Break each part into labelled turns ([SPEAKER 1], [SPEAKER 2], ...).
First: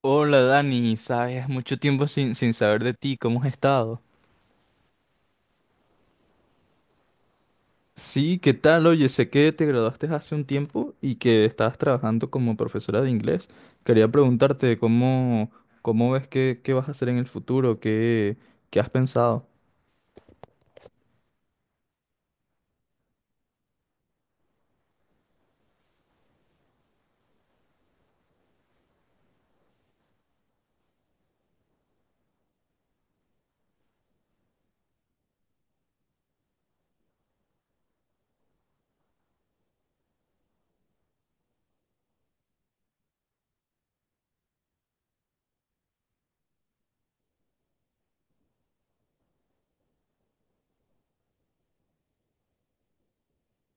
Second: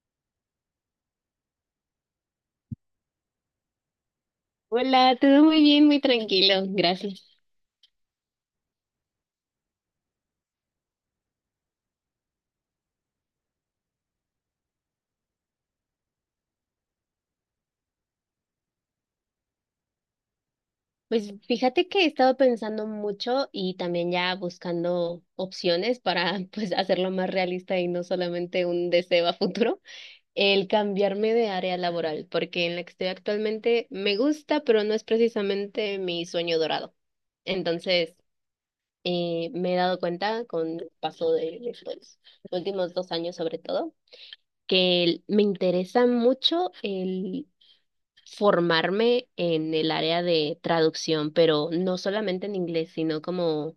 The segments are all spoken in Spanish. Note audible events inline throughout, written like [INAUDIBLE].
[SPEAKER 1] Hola Dani, sabes, mucho tiempo sin saber de ti, ¿cómo has estado?
[SPEAKER 2] Hola, todo muy bien, muy tranquilo, gracias.
[SPEAKER 1] Sí, ¿qué tal? Oye, sé que te graduaste hace un tiempo y que estabas trabajando como profesora de inglés. Quería preguntarte cómo, cómo ves que, qué vas a hacer en el futuro, qué, qué has pensado.
[SPEAKER 2] Pues fíjate que he estado pensando mucho y también ya buscando opciones para [LAUGHS] pues hacerlo más realista y no solamente un deseo a futuro, el cambiarme de área laboral, porque en la que estoy actualmente me gusta, pero no es precisamente mi sueño dorado. Entonces, me he dado cuenta con el paso de los últimos dos años sobre todo, que me interesa mucho el formarme en el área de traducción, pero no solamente en inglés, sino como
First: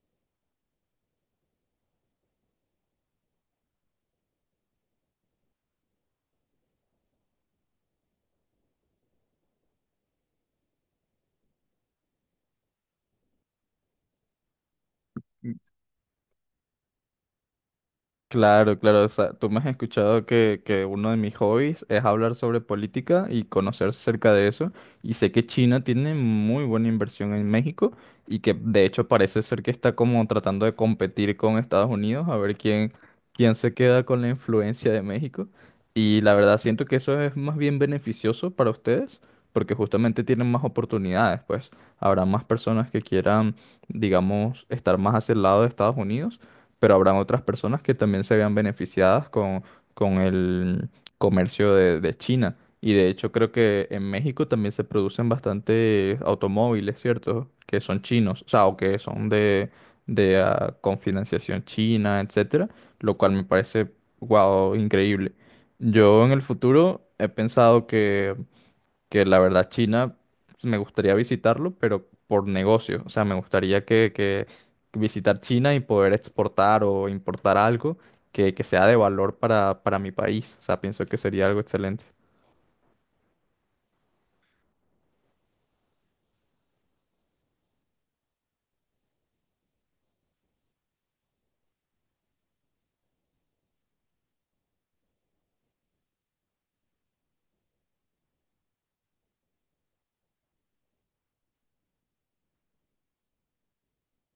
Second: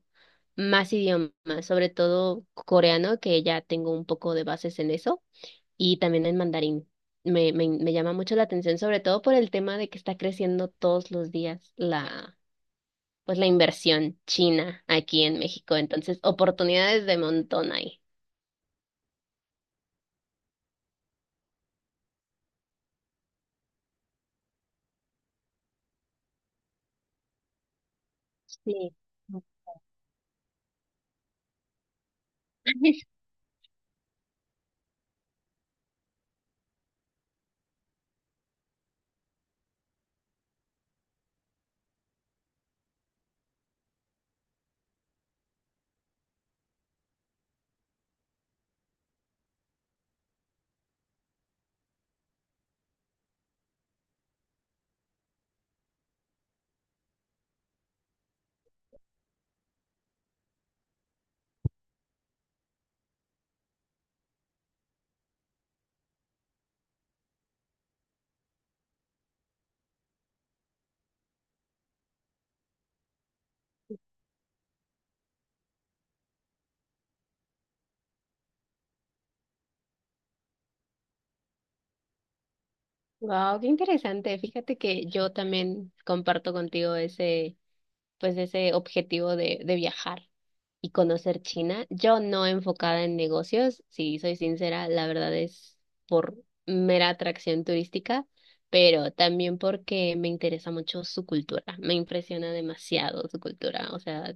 [SPEAKER 2] más idiomas, sobre todo coreano, que ya tengo un poco de bases en eso, y también en mandarín. Me llama mucho la atención, sobre todo por el tema de que está creciendo todos los días pues la inversión china aquí en México. Entonces, oportunidades de montón hay.
[SPEAKER 1] Claro, claro, o sea, tú me has escuchado que uno de mis hobbies es hablar sobre política y conocer acerca de eso. Y sé que China tiene muy buena inversión en México y que de
[SPEAKER 2] Sí.
[SPEAKER 1] hecho parece ser que está como tratando de competir con Estados Unidos a ver quién,
[SPEAKER 2] [LAUGHS]
[SPEAKER 1] quién se queda con la influencia de México. Y la verdad siento que eso es más bien beneficioso para ustedes porque justamente tienen más oportunidades, pues habrá más personas que quieran, digamos, estar más hacia el lado de Estados Unidos pero habrán otras personas que también se vean beneficiadas con el comercio de China. Y de hecho creo que en México también se producen bastante automóviles, ¿cierto? Que son chinos, o sea, o que son de con financiación china, etcétera, lo cual me parece, wow, increíble. Yo en el futuro he pensado que la verdad China pues, me gustaría visitarlo, pero por negocio. O sea, me gustaría que visitar China y poder exportar o importar algo que sea de valor para mi país. O sea, pienso que sería algo excelente.
[SPEAKER 2] Wow, qué interesante. Fíjate que yo también comparto contigo ese pues ese objetivo de viajar y conocer China. Yo no enfocada en negocios, si soy sincera, la verdad es por mera atracción turística, pero también porque me interesa mucho su cultura, me impresiona demasiado su cultura, o sea,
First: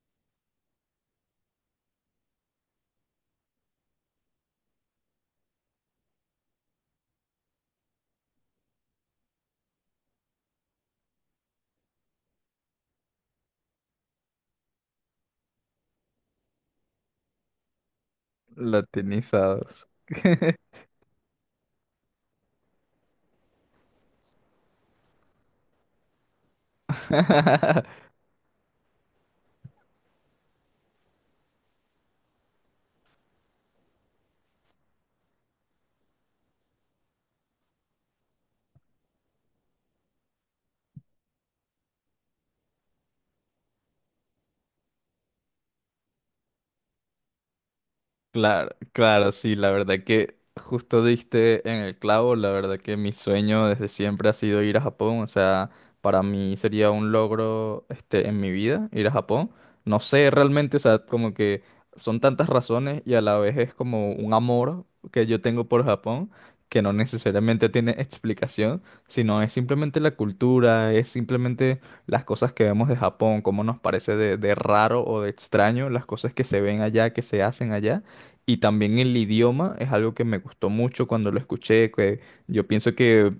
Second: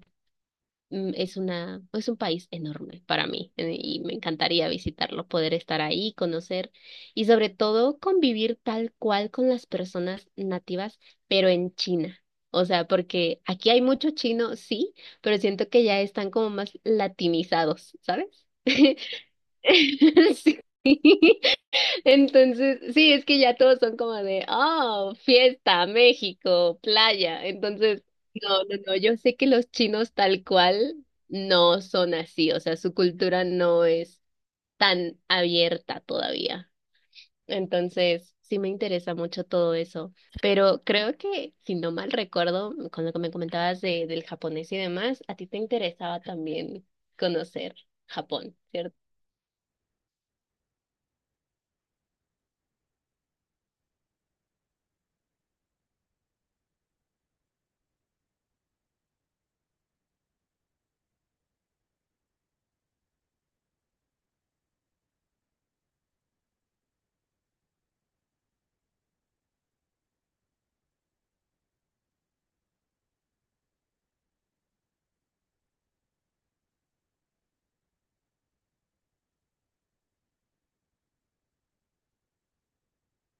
[SPEAKER 2] es una, es un país enorme para mí y me encantaría visitarlo, poder estar ahí, conocer y sobre todo convivir tal cual con las personas nativas, pero en China. O sea, porque aquí hay mucho chino, sí, pero siento que ya están como más latinizados, ¿sabes? [LAUGHS]
[SPEAKER 1] Latinizados.
[SPEAKER 2] [LAUGHS] Sí, entonces, sí, es que ya todos son como de, oh, fiesta, México, playa. Entonces, no, no, no, yo sé que los chinos tal cual no son así, o sea, su cultura no es tan abierta todavía. Entonces, sí me interesa mucho todo eso. Pero creo que, si no mal recuerdo, con lo que me comentabas de, del japonés y demás, a ti te interesaba también conocer Japón,
[SPEAKER 1] Claro,
[SPEAKER 2] ¿cierto?
[SPEAKER 1] claro, sí, la verdad que justo diste en el clavo, la verdad que mi sueño desde siempre ha sido ir a Japón, o sea, para mí sería un logro este en mi vida ir a Japón. No sé realmente, o sea, como que son tantas razones y a la vez es como un amor que yo tengo por Japón que no necesariamente tiene explicación, sino es simplemente la cultura, es simplemente las cosas que vemos de Japón, cómo nos parece de raro o de extraño, las cosas que se ven allá, que se hacen allá. Y también el idioma es algo que me gustó mucho cuando lo escuché, que yo pienso que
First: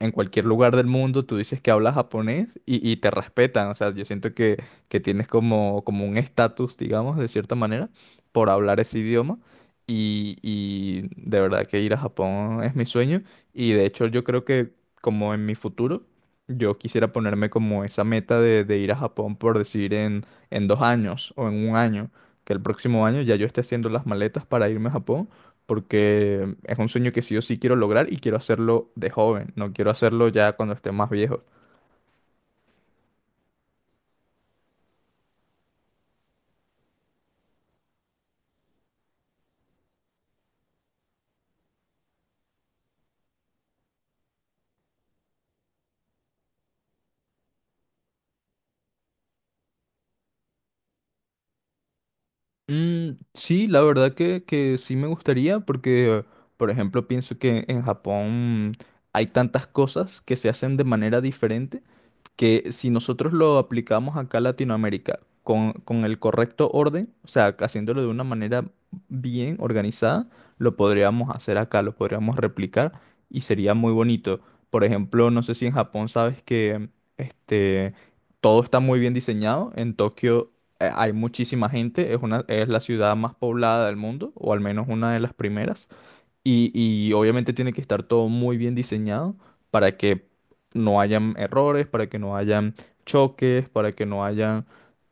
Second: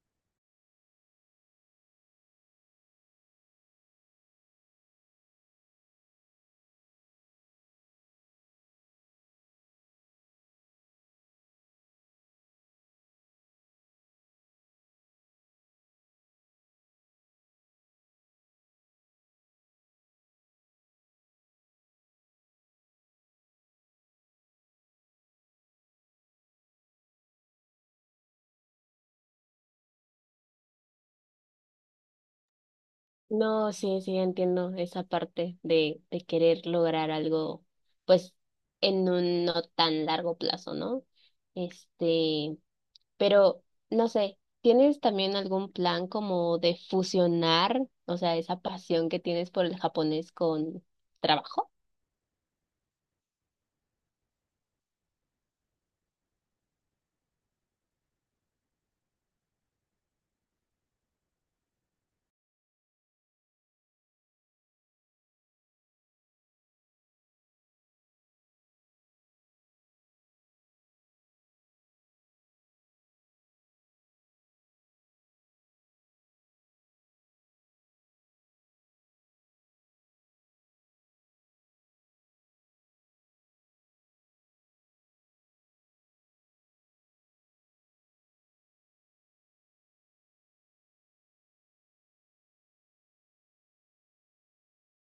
[SPEAKER 1] en cualquier lugar del mundo tú dices que hablas japonés y te respetan, o sea, yo siento que tienes como, como un estatus, digamos, de cierta manera, por hablar ese idioma. Y de verdad que ir a Japón es mi sueño. Y de hecho yo creo que como en mi futuro, yo quisiera ponerme como esa meta de ir a Japón por decir en 2 años o en 1 año que el próximo año ya yo esté haciendo las maletas para irme a Japón, porque es un sueño que sí o sí quiero lograr y quiero hacerlo de joven, no quiero hacerlo ya cuando esté más viejo.
[SPEAKER 2] No, sí, sí, entiendo esa parte de querer lograr algo, pues, en un no tan largo plazo, ¿no? Este, pero, no sé, ¿tienes también algún plan como de fusionar, o sea, esa pasión que tienes por el japonés con trabajo?
[SPEAKER 1] Mm, sí, la verdad que sí me gustaría porque, por ejemplo, pienso que en Japón hay tantas cosas que se hacen de manera diferente que si nosotros lo aplicamos acá a Latinoamérica con el correcto orden, o sea, haciéndolo de una manera bien organizada, lo podríamos hacer acá, lo podríamos replicar y sería muy bonito. Por ejemplo, no sé si en Japón sabes que este, todo está muy bien diseñado. En Tokio hay muchísima gente, es una, es la ciudad más poblada del mundo, o al menos una de las primeras. Y obviamente tiene que estar todo muy bien diseñado para que no hayan errores, para que no hayan choques, para que no hayan...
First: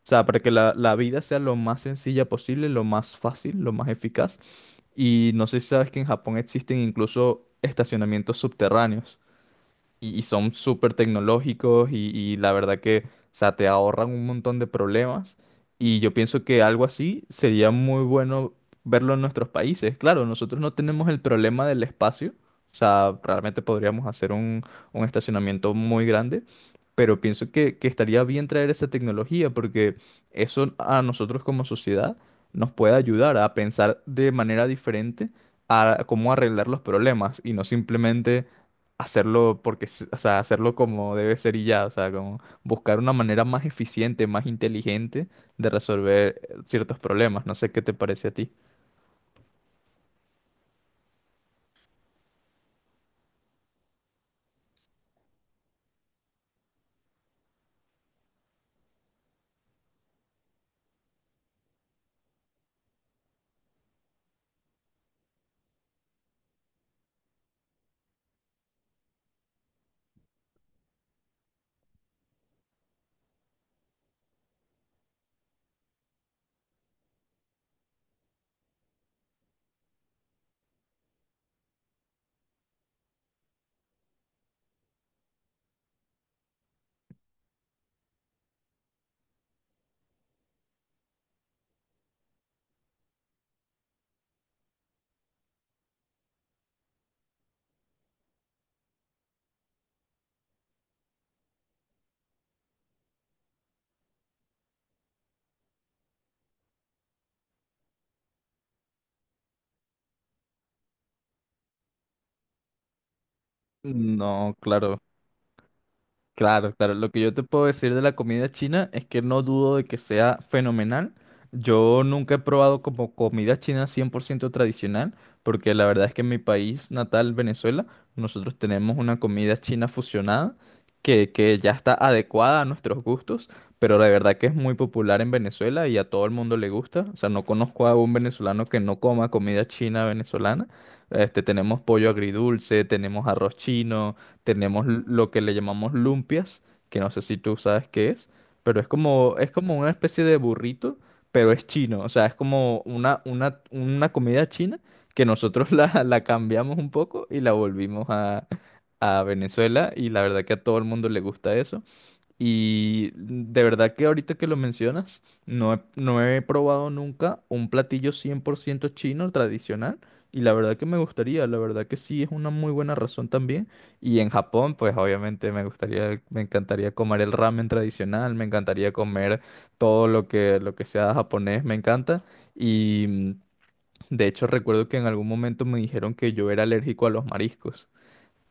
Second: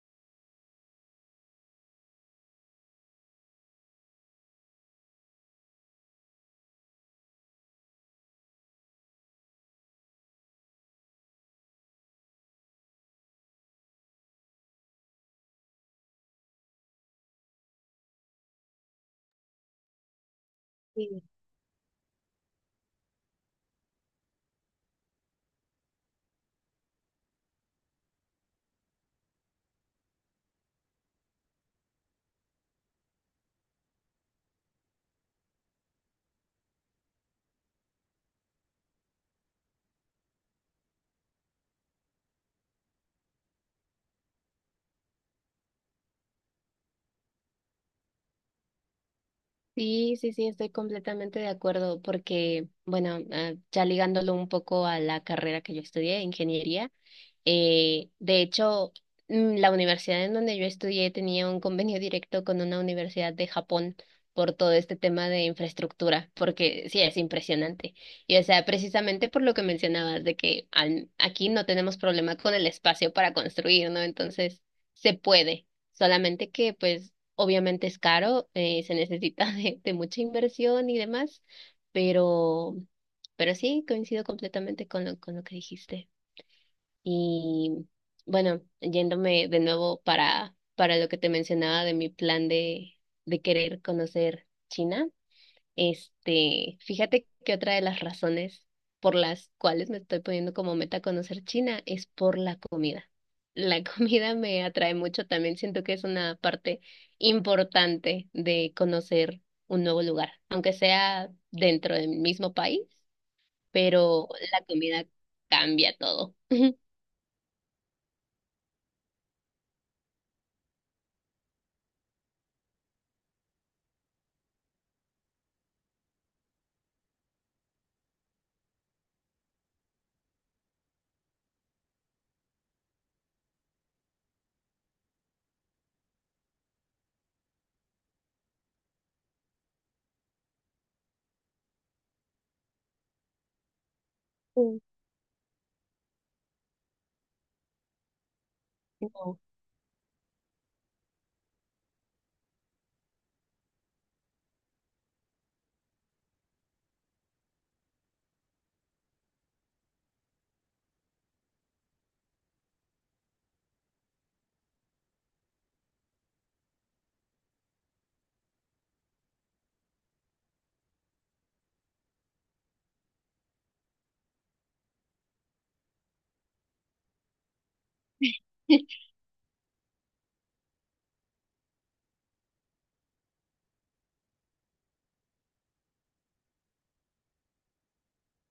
[SPEAKER 1] O sea, para que la vida sea lo más sencilla posible, lo más fácil, lo más eficaz. Y no sé si sabes que en Japón existen incluso estacionamientos subterráneos y son súper tecnológicos y la verdad que, o sea, te ahorran un montón de problemas y yo pienso que algo así sería muy bueno verlo en nuestros países. Claro, nosotros no tenemos el
[SPEAKER 2] Sí,
[SPEAKER 1] problema del espacio, o sea, realmente podríamos hacer un estacionamiento muy grande, pero pienso que estaría bien traer esa tecnología porque eso a nosotros como sociedad nos puede ayudar a pensar de manera diferente a cómo arreglar los problemas y no simplemente hacerlo porque, s- o sea, hacerlo como debe ser y ya, o sea, como buscar una manera más eficiente, más inteligente de resolver ciertos problemas. No sé qué te parece a ti.
[SPEAKER 2] sí, estoy completamente de acuerdo porque, bueno, ah, ya ligándolo un poco a la carrera que yo estudié, ingeniería. De hecho, la universidad en donde yo estudié tenía un convenio directo con una universidad de Japón por todo este tema de infraestructura, porque sí, es impresionante. Y o sea, precisamente por lo que mencionabas, de que aquí no tenemos problema con el espacio para construir, ¿no? Entonces, se puede, solamente que pues obviamente es caro, se necesita [LAUGHS] de mucha inversión y demás, pero, pero sí, coincido completamente con lo que dijiste. Y bueno, yéndome de nuevo para lo que te mencionaba de mi plan de querer conocer China, este, fíjate que otra de las razones por las cuales me estoy poniendo como meta conocer China es por la comida. La [LAUGHS] comida me atrae mucho, también siento que es una parte importante de conocer un nuevo lugar, aunque sea dentro del mismo país, pero
[SPEAKER 1] No,
[SPEAKER 2] la
[SPEAKER 1] claro.
[SPEAKER 2] comida cambia todo.
[SPEAKER 1] Claro, claro. Lo que yo te puedo decir de la comida china es que no dudo de que sea fenomenal. Yo nunca he probado como comida china 100% tradicional, porque la verdad es que en mi país natal, Venezuela, nosotros tenemos una comida china fusionada que ya está adecuada a nuestros gustos, pero la verdad que es muy popular en Venezuela y a todo el mundo le gusta. O sea, no conozco a un venezolano que no coma comida china venezolana. Este, tenemos pollo agridulce, tenemos arroz chino tenemos
[SPEAKER 2] [LAUGHS]
[SPEAKER 1] lo que le llamamos lumpias, que no sé si tú sabes qué es, pero
[SPEAKER 2] No.
[SPEAKER 1] es como una especie de burrito, pero es chino, o sea, es como una comida china que nosotros la, [LAUGHS] la cambiamos un poco y la volvimos a Venezuela y la verdad que a todo el mundo le gusta eso. Y de verdad que ahorita que lo mencionas, no he probado nunca un platillo 100% chino tradicional. Y la verdad que me gustaría, la verdad que sí es una muy buena razón también. Y en Japón, pues obviamente me gustaría, me encantaría comer el ramen tradicional, me encantaría
[SPEAKER 2] [LAUGHS]
[SPEAKER 1] comer todo lo que sea japonés, me encanta. Y de hecho recuerdo que en algún momento me dijeron que yo era alérgico a los mariscos.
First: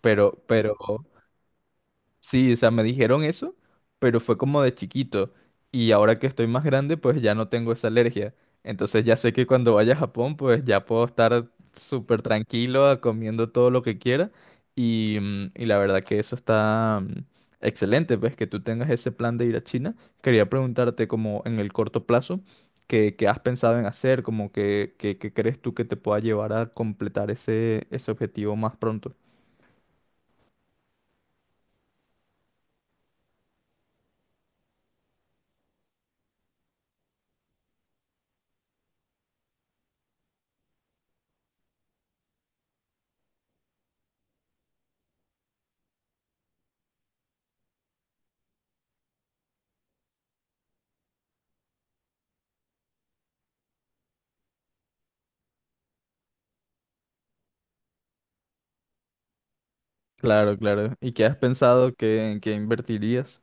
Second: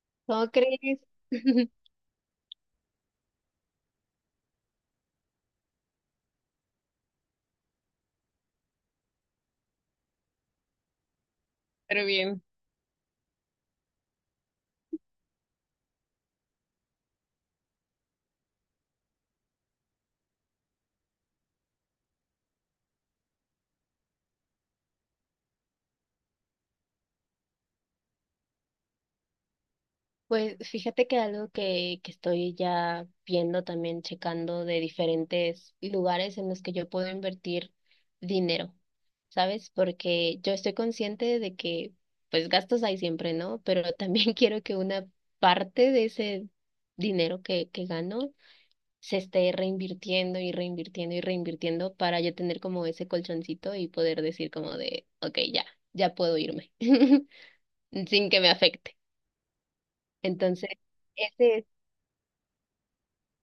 [SPEAKER 1] Pero,
[SPEAKER 2] ¿Cómo
[SPEAKER 1] pero
[SPEAKER 2] crees? [LAUGHS]
[SPEAKER 1] sí, o sea, me dijeron eso, pero fue como de chiquito. Y ahora que estoy más grande, pues ya no tengo esa alergia. Entonces ya sé que cuando vaya a Japón, pues ya puedo estar
[SPEAKER 2] Pero
[SPEAKER 1] súper
[SPEAKER 2] bien.
[SPEAKER 1] tranquilo, comiendo todo lo que quiera. Y, y la verdad que eso está excelente, pues que tú tengas ese plan de ir a China. Quería preguntarte como en el corto plazo, ¿qué, qué has pensado en hacer? Como que, ¿qué crees tú que te pueda llevar a completar ese, ese objetivo más pronto?
[SPEAKER 2] Pues fíjate que algo que estoy ya viendo también, checando de diferentes lugares en los que yo puedo invertir dinero, ¿sabes? Porque yo estoy consciente de que pues gastos hay siempre, ¿no? Pero también [LAUGHS] quiero que una parte de ese dinero que gano se esté reinvirtiendo y reinvirtiendo y reinvirtiendo para yo tener como ese colchoncito y poder decir como de, ok, ya, ya puedo irme. [LAUGHS] Sin que me afecte.
[SPEAKER 1] Claro,
[SPEAKER 2] Entonces,
[SPEAKER 1] claro. ¿Y qué
[SPEAKER 2] ese
[SPEAKER 1] has
[SPEAKER 2] es.
[SPEAKER 1] pensado que, en qué invertirías?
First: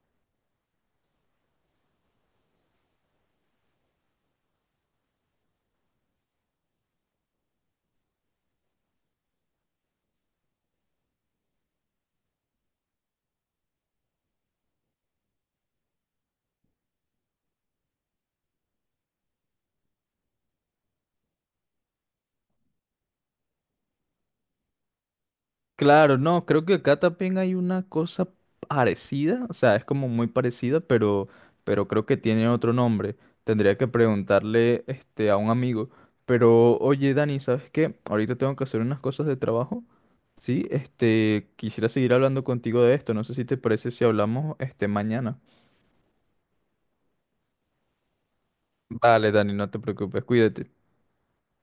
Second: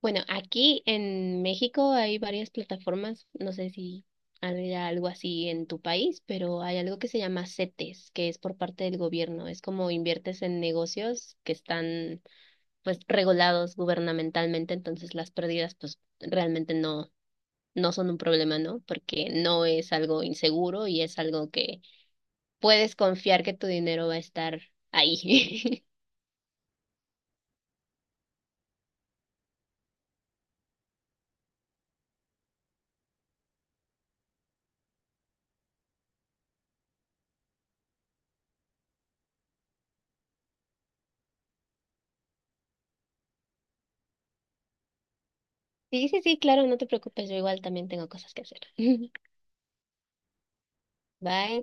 [SPEAKER 2] Bueno, aquí en México hay varias plataformas, no sé si hay algo así en tu país, pero hay algo que se llama CETES, que es por parte del gobierno. Es como inviertes en negocios que están pues regulados gubernamentalmente, entonces las pérdidas pues realmente no son un problema, ¿no? Porque no es algo inseguro y es algo que puedes confiar que tu dinero va a estar ahí. [LAUGHS]
[SPEAKER 1] Claro, no, creo que acá también hay una cosa parecida, o sea, es como muy parecida, pero creo que tiene otro nombre. Tendría que preguntarle este, a un amigo. Pero, oye, Dani, ¿sabes qué? Ahorita tengo que hacer unas cosas de trabajo. Sí, este, quisiera seguir hablando contigo de esto. No sé si te parece si hablamos este mañana.
[SPEAKER 2] Sí, sí, sí, claro, no te preocupes, yo igual también tengo cosas que hacer. [LAUGHS]
[SPEAKER 1] Vale, Dani, no te preocupes, cuídate.
[SPEAKER 2] Bye.